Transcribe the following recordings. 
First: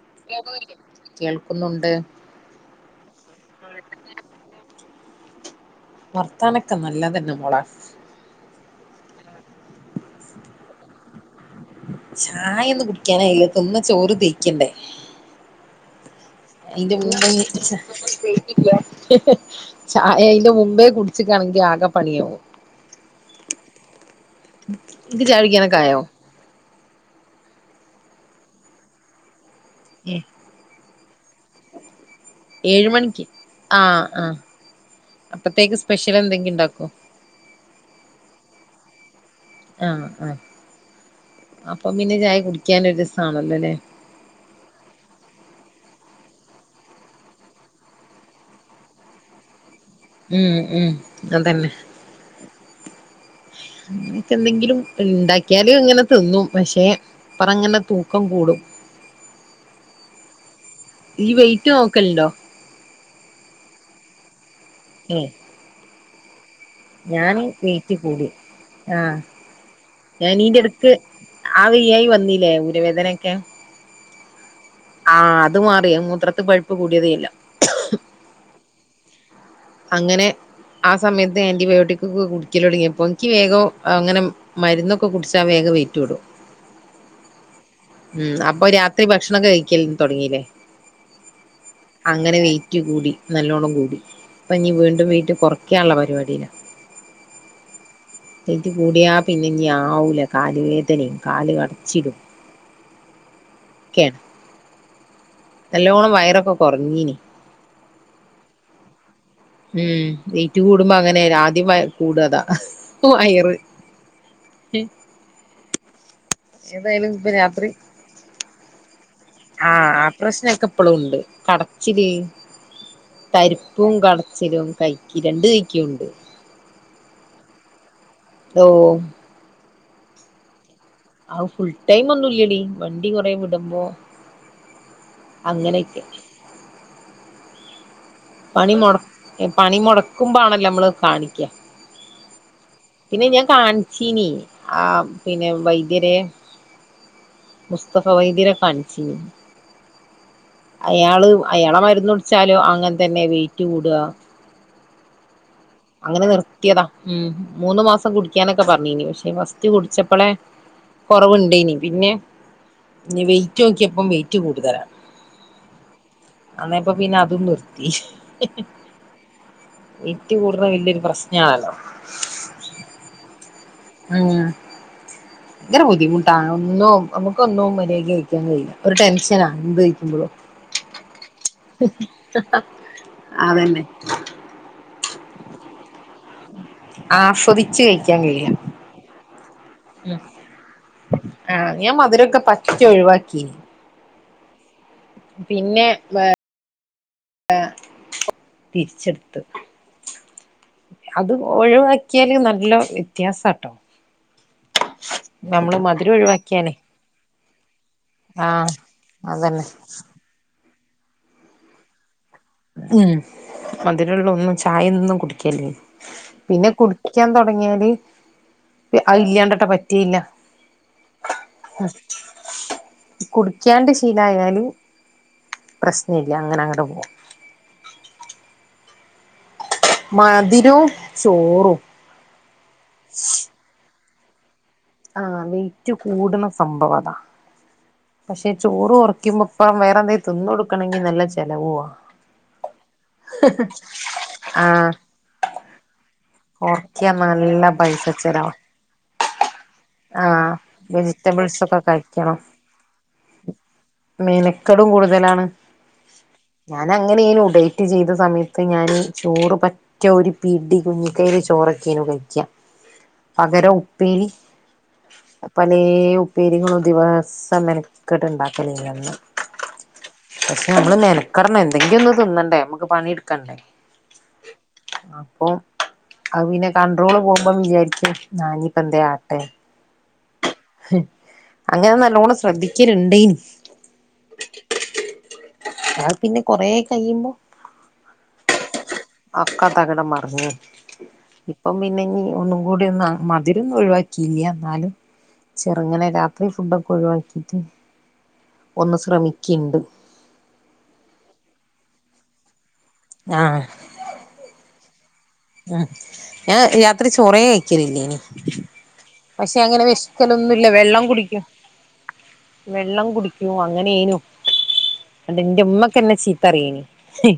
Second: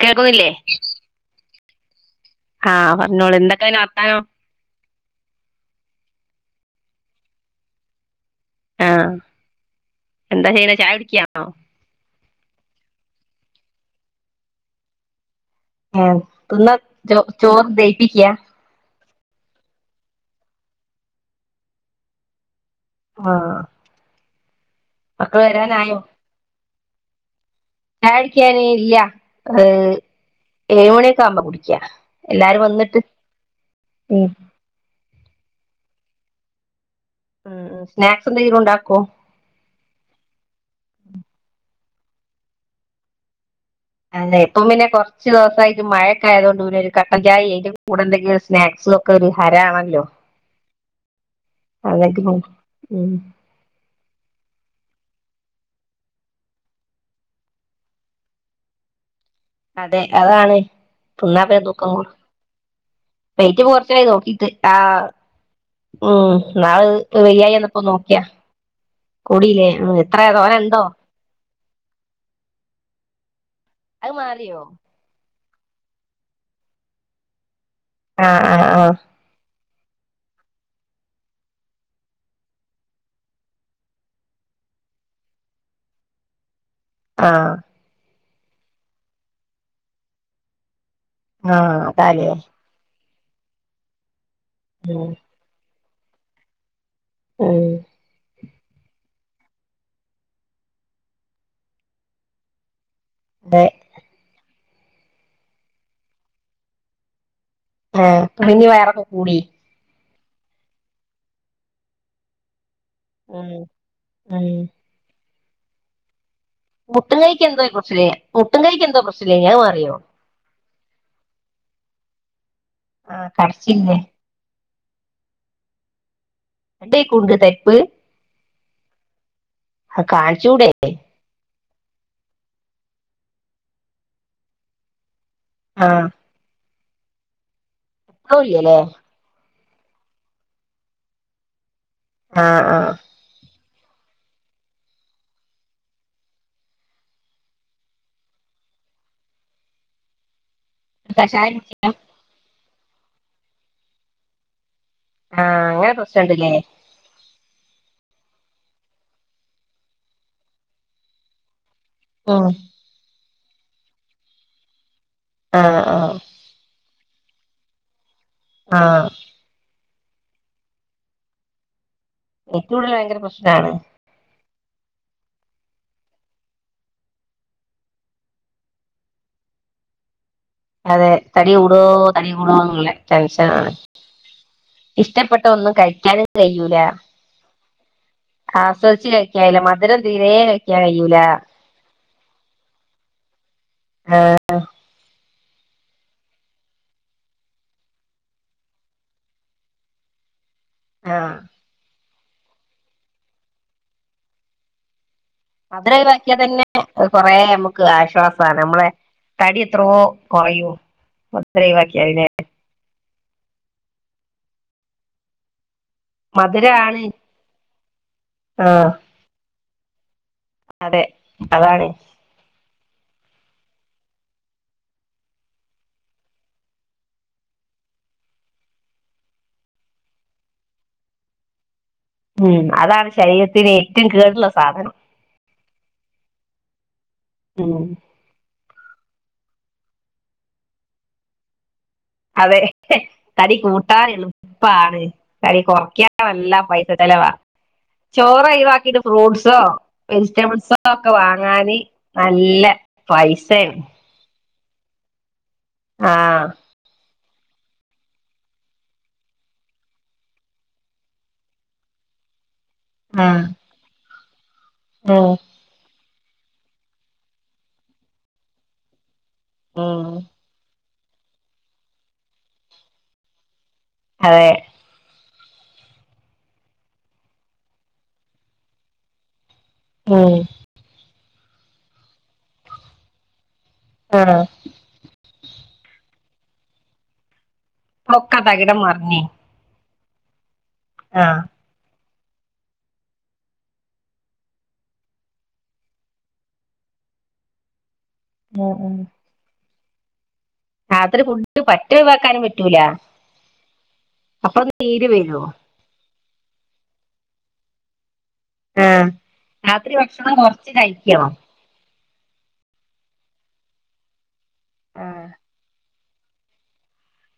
കേൾക്കുന്നില്ലേ കേൾക്കുന്നുണ്ട് ആ പറഞ്ഞോളി എന്തൊക്കെ പിന്നെ വർത്താനം വർത്താനൊക്കെ നല്ലതന്നെ മോളെ ആ എന്താ ചെയ്യ്ണ് ചായ കുടി ക്യാ ചായ ഒന്നും കുടിക്കാനായില്ല തിന്ന് ചോറ് ദയ്ക്കണ്ടേ ആ [unintelligible] ഹ് ഹ് ചായ അയിന്റെ മുമ്പേ കുടിച്ക്കാണെങ്കി ആകെ പണിയാവും ആ ഇക് ചായ കുടിക്കാനൊക്കെ ആയോ ചായട്ക്ക്യാന് ഇല്ല [unintelligible] ഏഹ് ക്കവുമ്പ കുടിക്ക എല്ലാരും ഏഴ് വന്നിട്ട് മണിക്ക് ആ ആ ഉം അപ്പത്തേക്ക് സ്പെഷ്യൽ എന്തെങ്കി ഇണ്ടാക്കോ ഉംഉം സ്നാക്സ് എന്തെങ്കിലും ഉണ്ടാക്കോ ആ ആ ആ പ്പം പിന്നെ ചായ കുടിക്കാനൊരു രസാണല്ലോ ലേ അതെ ഇപ്പം പിന്നെ കൊർച്ച് ദിവസായിട്ട് മഴക്കായതോണ്ട് പിന്നെ ഒരു കട്ടൻചായ അയ്ന്റെ കൂടെണ്ടെങ്കിൽ ഒരു സ്നാക്സും ഒക്കെ ഒരു ഹരാണല്ലോ ഉം ഉം അതന്നെ അല്ലെങ്കിലും ഉം ക്കന്തെങ്കിലും ഇണ്ടാക്കിയാലും ഇങ്ങനെ തിന്നും പക്ഷെ പ്പറങ്ങനെ തൂക്കം കൂടും അതെ അതാണ് ഈ തിന്നാ പിന്നെ വെയിറ്റ് തൂക്കം കൂടും നോക്കലുണ്ടോ വൈറ്റ് [unintelligible] ഇത് ഉം ഓം ഞാന് വെയിറ്റ് കൂടി ആഹ് കൂടിയില്ലേ ഉം എത്രയാ തോനെ ഉണ്ടോ ഞാന്നീന്റെടുക്ക് ആ വെയ്യായി വന്നില്ലേ ഊരവേദനൊക്കെ അഹ് മാറിയോ ആ അത് മാറി അഹ് മൂത്രത്ത് പഴുപ്പ് കൂടിയതേല്ല ആ ആഹ് ആഹ് അങ്ങനെ ആ സമയത്ത് ആൻറിബയോട്ടിക് ക്കൊ കുടിക്കലൊട്ങ്ങിയപ്പോ ഇൻകി വേഗോ അങ്ങനെ മരുന്നൊക്കെ കുടിച്ചാ വേഗം വേറ്റുടും ആഹ് ഉം അപ്പൊ രാത്രി ഭക്ഷണൊക്കെ കഴിക്കൽ തൊട്ങ്ങീല്ലേ ആ അതാല്ലെ നല്ലോണം കൂടി പ്പഞ്ഞി വീണ്ടും വെയ്റ്റ് കൊർ ക്യാള്ള പരിവാടീല ഉം വെയ്റ്റ് കൂടിയാ പിന്നെഞ്ഞി ആവൂല കാല് വേദനേം കാല്കടച്ചിലും അതെ കേണ് നല്ലോണം വയറൊക്കെ കൊർഞ്ഞീഞ്ഞി ആ പിന്നിം വയറൊക്കെ കൂടി ഉം വെയ്റ്റ് കൂടുമ്പോ അങ്ങനെ രാദ്യം വയറ് കൂടതാ ആഹ് അഹ് സെതായാലും പ്പൊ എന്തോ രാത്രി പ്രശ്നേ മുട്ടും കൈക്ക് എന്തോ പ്രശ്നല്ലേ അത് മാറിയോ ആഹ് പ്രശ്നൊക്കെ പ്പളുണ്ട് കടച്ചില്. ആഹ് തരിപ്പും കടച്ചിലില്ലേ കട യോം കൈക്കി രണ്ട് കൈക്കുണ്ട്. രണ്ടേക്കും ഉണ്ട് ഓ അഹ് കാണിച്ചൂടെ? അഹ് ഫുൾ ടൈം ഒന്നുല്ലടി വണ്ടി കൊറേ വിടുമ്പോ അങ്ങനെയൊക്കെ ആഹ് ഇപ്പളും പണി ഇല്ലല്ലേ മൊട് പണി മൊടക്കുമ്പ ആണല്ലോ നമ്മള് കാണിക്കാ ആഹ് ആഹ് പിന്നെ ഞാൻ കാണിച് തിനി ആ പിന്നെ വൈദ്യരെ മുസ്തഫ വൈദ്യരെ കാണിച്ചീനി അയാള് കഷായം കുടിച്ച് അയാളെ മരുന്ന്ടിച്ചാലോ ആ അങ്ങൻ തന്നെ വെയിറ്റ് കൂടുക ആഹ് അങ്ങനെ പ്രശ്നണ്ട്ല്ലേ നിർത്തിയതാ ഉം മൂന്ന് മാസം കുടി ക്കാനൊക്കെ പറഞ്ഞീനി പക്ഷേ ഫസ്റ്റ് കുടിച്ചപ്പോളേ കൊറവുണ്ടേയ്നി പിന്നെ ഉം നിവെയ് റ്റോക്കിയപ്പം വെയിറ്റ് കൂടുതലാ ആഹ് ആഹ് അതെ ഇപ്പൊ പിന്നതും നിർത്തി ആ എൻക്ക്‌ റ്റ് കൂടണ വല്യോരു പ്രശ്നാണല്ലോ എനിക്കിവിടെ ഭയങ്കര പ്രശ്നാണ് ഉം യങ്കര ബുദ്ധിമുട്ടാണ് ഒന്നും നമുക്ക് ഒന്നും മര്യാദക്ക് കഴിക്കാൻ കഴിയില്ല ഒരു ടെൻഷനാ എന്ത് കഴിക്കുമ്പോഴും അതെ തടി കൂടോ തടി കൂടോ ന്നുള്ള ടെൻഷനാണ് അതന്നെ ഇഷ്ടപ്പെട്ട ഒന്നും കഴി ക്കാനും കഴിയൂല ച്ച് കയ് ആസ്വദിച്ചു കഴി ലേലം മധുരം തീരെ കഴിക്കാൻ കഴിയൂല ക്കെ പറ്റെ ഒഴിവാക്കി ആ ആ പിന്നെ വേ ആ തിരിച്ചെടുത്തു ആ അത് ഒഴിവാക് ക്ക്യാലും നല്ല വ്യത്യാസാട്ടോ നമ്മള് മധുരം ഒഴിവാക്കിയാ തന്നെ ഒഴിവാക്കിയാലേ കൊറെ നമ് ക്ക്‌ ആശ്വാസാണ് ആഹ് മ്മളെ തടി അതന്നെ എത്രയോ കുറയൂ മൊത്തൊഴിവാക്കിയാല് ലേ ഉം മധുരൊള്ള ഒന്നും ഛായൊന്നും കുടിക്കല്ല് പിന്നെ മധുരാണ് കുടിച്ചാൻ തുടങ്ങിയാല് ആ അത് ഇല്ലാണ്ടട്ട് പറ്റ് ത്തില്ല അതെ അതാണ് കുടിക്കാണ്ട് ശീലായാലും പ്രശ്നയില്ല അങ്ങനങ്ങട് പോവും മധിരവും ചോറും ഉം അതാണ് ശരീരത്തിനേ ഏറ്റോം കേടുള്ള സാധനം ആ വെയിറ്റ് കൂടണ സംഭവം അതാ മം പക്ഷെ ചോറ് കൊറയ്ക്കുമ്പോ ഇപ്പം വേറെ എന്തേലും തിന്ന് കൊടുക്കണേങ്കിൽ നല്ല ചെലവുവാ അതെ തടി ആഹ് കൂട്ടാനെളുപ്പാണ് തടി കൊറക്കാൻ നല്ല പൈസ കൊറയ്ക്കാൻ ചെലവാ നല്ല പൈസ ചോറ് ചെലവാ ഒഴിവാക്കിട്ട് ഫ്രൂട്ട്സോ ആഹ് വെജിറ്റബിൾസോ ഒക്കെ വെജിറ്റബിൾസ് വാങ്ങാന് ഒക്കെ കഴിക്കണം നല്ല പൈസയാണ് ക്കടും കൂടുതലാണ് ആഹ് ഞാനങ്ങ അങ്ങനെ ഇന് ഉ ഡേറ്റ് ചെയ്ത ന് ന് ഡയിറ്റ് ചെയ്ത സമയത്ത് ഞാനീ ചോറ് പറ്റിയ [unintelligible] ഒരു പിടി കുഞ്ഞികൈയില് ചോറൊക്കെയാണുകൈക്ക ആഹ് പകരം ഉപ്പേരി ഉം [unintelligible] [unintelligible] ദിവസം മെനക്കെട്ട് ഉണ്ടാക്കലല്ലാർന്നോ ഉം [unintelligible] നിക്കറി [unintelligible] എന്തെങ്കിലും ഒന്നു തിന്നണ്ടേ നമുക്ക് പണിടുക്കണ്ടേ അതെ അപ്പം അത് പിന്നെ കൺട്രോള് പോകുമ്പം വിചാരിക്കും എന്നാ ഇനിപ്പോ എന്തേലും ആട്ടെ മം അങ്ങനെ നല്ലോണം ശ്രദ്ധിക്കലുണ്ടേനു ആ ഞാൻ പിന്നെ കൊറേ കഴിയുമ്പോ ഒക്കെത്തകിടം മറി [unintelligible] തകിടം മറിഞ്ഞു ആഹ് ഇപ്പം പിന്നെ ഈ ഒന്നും കൂടി ഒന്ന് ആ മധിരൊന്നും ഒഴിവാക്കിയില്ല എന്നാലും ചെറുങ്ങനെ രാത്രി ഫുഡൊക്കെ ഒഴിവാക്കിട്ട് ഉം ഒന്ന് ഉം ശ്രമിക്കയിണ്ട് രാത്രി ഫുഡ് പറ്റ ഒഴിവാക്കാനും പറ്റ റ്റൂല്ല അപ്പൊ നീര് വരും ആ ഞാൻ രാത്രി ചോറേ കഴിക്കലില്ലിനിം ആഹ് പക്ഷെ അങ്ങനെ രാത്രി ഭക്ഷണം വെശക്കലൊന്നുയില്ല കൊറച്ച് വെള്ളം കഴിക്കണം കുടിക്കും വെള്ളം കുടിക്കും അങ്ങനെനും ആഹ് അത് എന്റെ ഉമ്മ ഇപ്പൊ എന്നെ ചീത്തറിയാണ് ഹ്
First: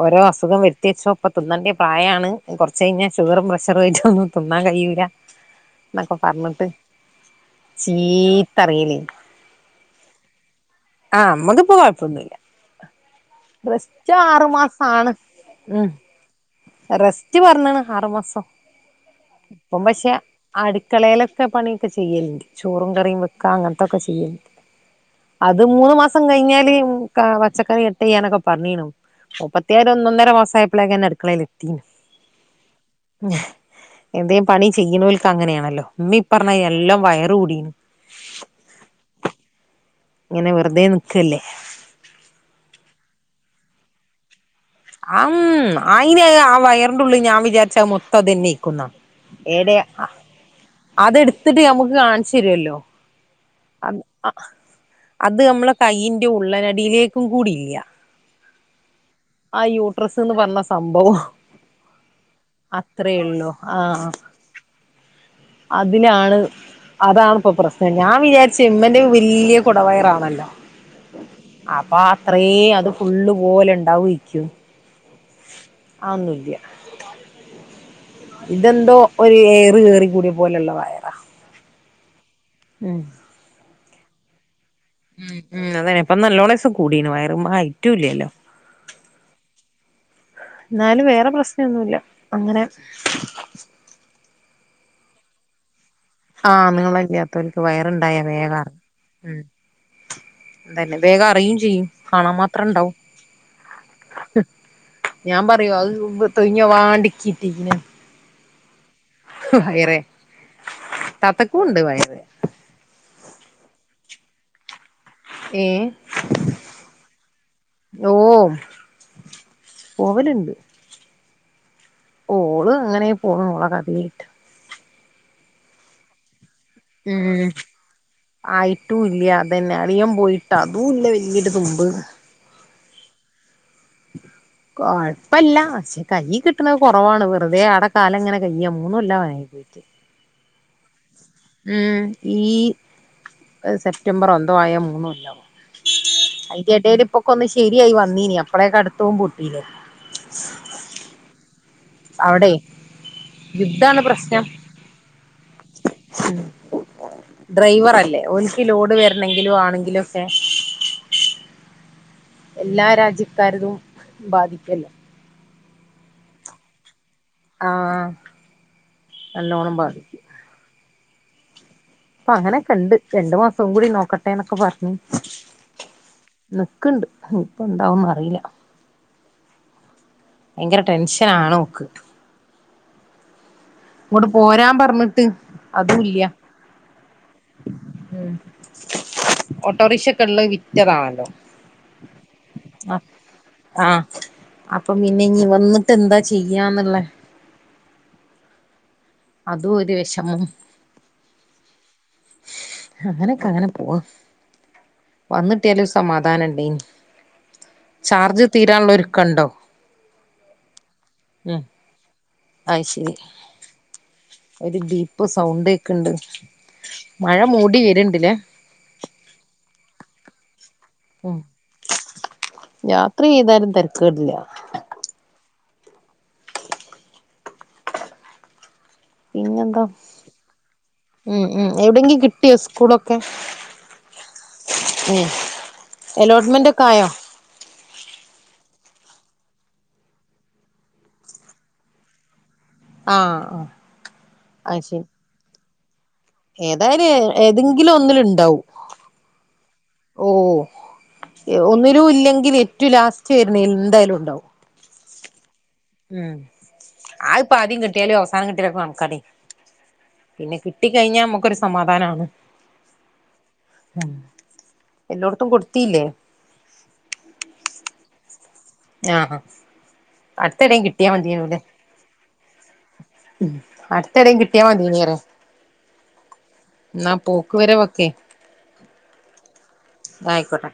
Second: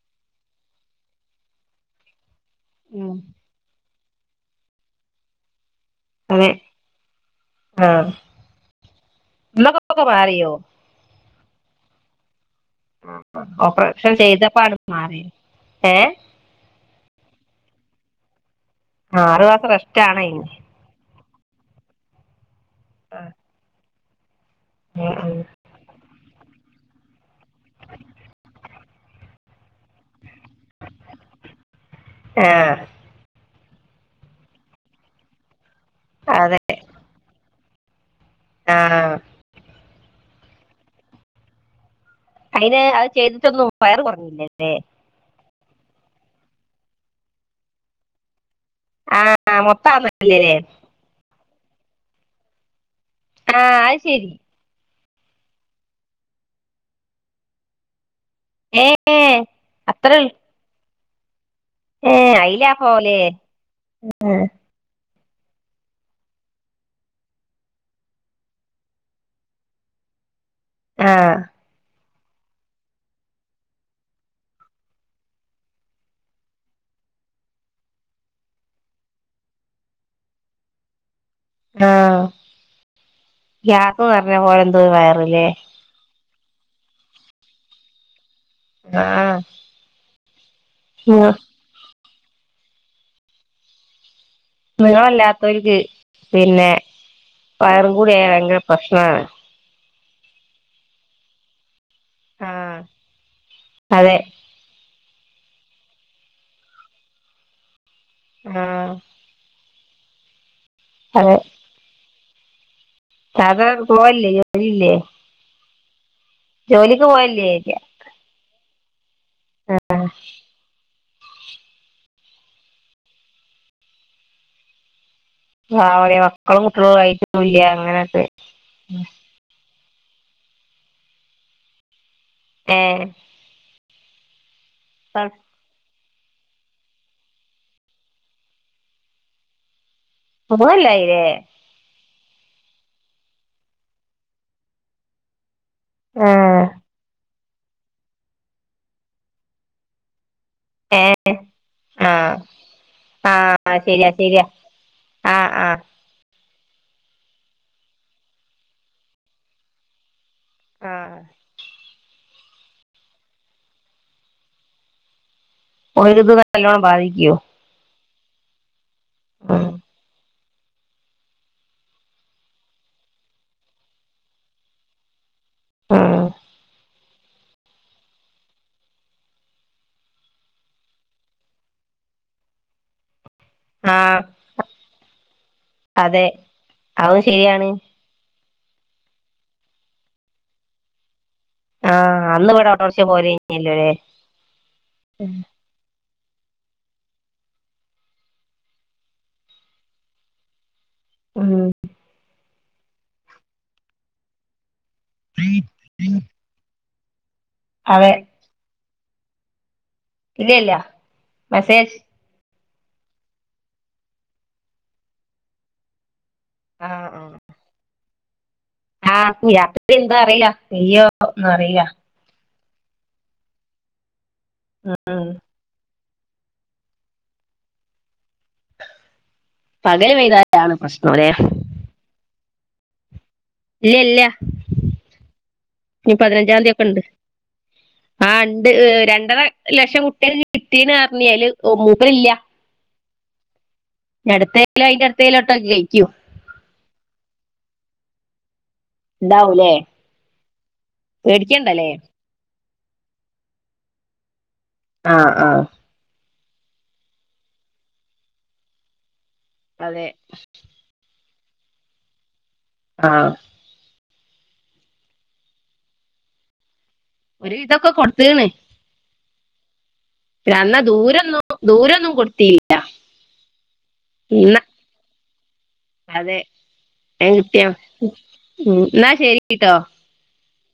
ഓരോ അസുഖം വരുത്തി വെച്ചോ അപ്പോ തിന്നണ്ടി പ്രായാണ് കുറച്ച് കഴിഞ്ഞാ ഉം ഷുഗറും പ്രഷറുമായിട്ട് ഒന്നും തിന്നാകഴിയൂല എന്നൊക്കെ അതെ പറഞ്ഞിട്ട് ആഹ് ചീത്തറിയിലേ ഇങ്ങക്കൊക്കെ മാറിയോ ആഹ് അമ്മക്കിപ്പ കുഴപ്പൊന്നുമില്ല ഒ ഓപ്പറേഷൻ ചെയ്തപ്പ [unintelligible] മാസാണ് മാറിയോ ഉം ഏ റെസ്റ്റ് പറഞ്ഞെന്ന് ആറ് മാസം ആ ആറു മാസം റസ്റ്റ് ആണെ ഇനി ഒക്കെ പണിയൊക്കെ ചെയ്യലുണ്ട് ചോറും കറിയും വെക്കാ അങ്ങനെ തക ചെയ്യും ഉം ഉം അത് മൂന്ന് മാസം കഴിഞ്ഞെ [unintelligible] പച്ചക്കറി എട്ട് ചെയ്യാനൊക്കെ പറഞ്ഞെനു മുപ്പത്തി ഒര് ഒന്നൊന്നര മാസ്സായപ്പോളേക്കുതന്നെ അടുക്കളേ ഉം ആഹ് ഉം എന്തേലും പണി ചെയ്യണർക്ക് അങ്ങനെയാണല്ലോ ഉമ്മി ഈ പറഞ്ഞ എല്ലാം വയറ് കുടി ആഹ് ഇങ്ങനെ വെറുതെ നിക്ക് അല്ലേ [unintelligible] വയറു കുറഞ്ഞില്ലല്ലേ ആം ആയിനെയാ ആ വയറിന്റുള്ളി ഞാൻ വിചാരിച്ച മൊത്തം അതന്നെ ക്കുന്ന ആ ഏടെ അ മൊത്താന്നല്ലേ അതെടു ത്തിട്ട് നമുക്ക് കാണിച്ച് തരുവല്ലോ ആഹ് അത് ശരി അത് നമ്മളെ കൈയിന്റെ ഉള്ളനടിയിലേക്കും കൂടി ഇല്ല എ ഏ ആ അത്ര യൂട്രസ് എന്ന് പറഞ്ഞ സംഭവം ഏ അയിലാ അത്രേ പോലെ ഉള്ളൂ അതിലാണ് അതാണിപ്പോ പ്രശ്നം ഞാൻ വിചാരിച്ച് മ്മന്റെ വലിയ കുടവയറാണല്ലോ ആ അപ്പൊ റേ അത് ഫുള്ള് പോലെ ഉണ്ടാവുമായിരിക്കും ആന്നില്ലേ ഇതെന്തോ ഒരു ഏയറ് കയറി കൂടിയ പോലെയുള്ള വയറാ ആ ഉം ഗ്യാസ് നർഞ്ഞ പോൽ വയറിലേ നല്ലോണ്ണിസം കൂടീന്ന് വയറ് ഹൈറ്റും ഇല്ല്യല്ലോ ആഹ് ന്നാലും വേറെ പ്രസ്നന്നുല്ല. അങ്ങനെ നീളം ഇല്ലാത്തോൽക്ക് ആ നീളല്ല്യാതോൽക്ക് കൂടി വയറ്ണ്ടായ ആയ ഭയങ്കര വേഗറി പ്രശ്നമാണ് ഉം അതന്നെ വേഗം അറിയും ചെയ്യും. കാണാൻ ആ മാത്രം ഇണ്ടാവും. അതെ ഞാൻ പറയു അത് തൊൽഞ്ഞ വാണ്ടിച്ചിട്ടീക്ക്ണ്. ആ ഹയ്റെ താത്തക്കും ഉണ്ട് വയറ്. സാധാ ർ പോവല്ലേ ജോലില്ലേ? ഏ ജോലിക്ക് പോവല്ലേ ചോയിക്കാ. പോവല്ണ്ട്. ഓള് അങ്ങനേ പോണ്. ഓളെ കഥേയ്ട്ട്. പാവാ ടീ മ ക്കളും കുട്ടിയേളും ഉം ആയിട്ടൂല്ല്യ. അങ്ങന ങ്ങട്ട് ളിയൻ പോയിട്ട് അതൂ ല്ല വല്യൊരു തുമ്പ്. ഏഹ് കൊഴ്പ്പല്ല. പക്ഷേ കൈയ് കിട്ടണത് കുറവാണ്. വെറുതെ ആട കാലം ഇങ്ങനെ കയ്യാ. മൂന്നു കൊല്ലവാനായി പോയിട്ട്. ത് കൊല്ലം ആയില്ലേ? ഉം ഈ സെപ്റ്റംബർ എന്തോ ആയ മൂന്നു കൊല്ലം ആവും ആഹ് അയിൻ്റെടയിലിപ്പ ക്കൊന്ന് ശരിയായി വന്നീനി അപ്പോളേക്കും അടുത്ത പൊ യിലേ. ഏ ആ ആ യുദ്ധാണ് ശരിയാ ശരിയാ പ്രശ്നം ആ ആ ഡ്രൈവറല്ലേ ഒല്ക്ക് ലോഡ് വരണെങ്കിലും ആണെങ്കിലും ഒക്കെ ആഹ് എല്ലാ രാജ്യക്കാര്തും ബാധിക്കല്ലേ ഓരത് നല്ലോണം ബാധി ആഹ് ഉം നല്ലോണം ബാധിക്കും അപ്പ അങ്ങനൊക്കെണ്ട് രണ്ടു മാസം കൂടി നോക്കട്ടെ എന്നൊക്കെ പറഞ്ഞു ഉം നിക്ക്ണ്ട് ഇപ്പന്താവും അറീല ഭയങ്കര ടെൻഷനാണോക്ക് ആഹ് ഇങ്ങോട്ട് പോരാൻ പറഞ്ഞിട്ട് അതൂല്ല്യ അതെ അതും ശരിയാണ് ഓട്ടോറിക്ഷക്കെള്ളത് വിറ്റതാണല്ലോ ആഹ് അന്നിവിടെ ഓട്ടോറിക്ഷ പോവലേയ്ഞ്ഞല്ലൊലേ ആഹ് ചെയ്യാന്ന്ള്ളേ അതു ഒരു വെഷമം മ്മ് അങ്ങനെക്കെ അങ്ങനെ പോണു വന്നിട്ടിയാല് ഒരു ഉം സമാധാനമുണ്ടായിനി അതെ ചാർജ് തീരാള്ളൊരു കണ്ടോ ഇല്ലല്ല മെസേജ് അയ് ശെരി ഒരു ഡീപ്പ് സൗണ്ട് കേക്കണ്ട് ആഹ് ആഹ് മഴ മൂടി വേര്ണ്ട്ലേ ആഹ് [unintelligible] അറീല്ല പെയ്യുവോ ഒന്നും അറിയാ രാത്രി പെയ്താലും തരക്കേടില്ല ആഹ് പിന്നെന്താ പകല് പെയ്താലാണ് പ്രശ്നം ല്ലേ മ്മ് മ്മ് എവിടെങ്കിലും കി ട്ടിയോ സ്‌കൂളൊ ഇല്ല ഇല്ല ഉം ഇനി പതിനഞ്ചാം അലോട്ട്മെന്റ് തീയതി ഒക്കെ ഇണ്ട് ആയോ ആഹ് രണ്ടര ലക്ഷം കുട്ടികൾക്ക് കിട്ടീന്ന് പറഞ്ഞ് അയില് മൂപ്പരില്ല ആഹ് ആഹ് ഇനി അയ് അടുത്തേലോ ശരി അയിന്റെ അടുത്തേലോട്ടോക്കി കയി ക്കും ഏതായാലും ഏതെങ്കിലും ഒന്നില് ണ്ടാവും. ഉണ്ടാവൂലേ ഓഹ് പേടിക്കണ്ടല്ലേ ഒന്നിലും ഇല്ലെങ്കില് റ്റു ലാസ്റ്റ് വരന്നേല് എന്തായാലുംണ്ടാവും. ആഹ് ആഹ് ഉം അഹ്ഇപ്പൊ ആദ്യം കിട്ടിയാലും അവസാനം കിട്ടിയാലും കണക്കാടി അതെ ട്ടി കഴിഞ്ഞാൽ നമ്മുക്കൊരു സമാധാനാണ്. ആഹ് ഉം എല്ലോട്ത്തും കൊടുത്തീല്ലേ? ത്തീണ്. ആഹ് അഹ് പിന്നെ അന്ന ദൂരൊന്നും ദൂരൊന്നും കൊടുത്തീല്ല. അടുത്തെടേം ഇന്ന കിട്ടിയാ മതിയേനി പറയാ അതെ എന്നാ വേം പോക്ക് കിട്ട്യാ. വരവൊക്കെ ഉം ന്നാ ശരിട്ടോ ഇതായിക്കോട്ടെ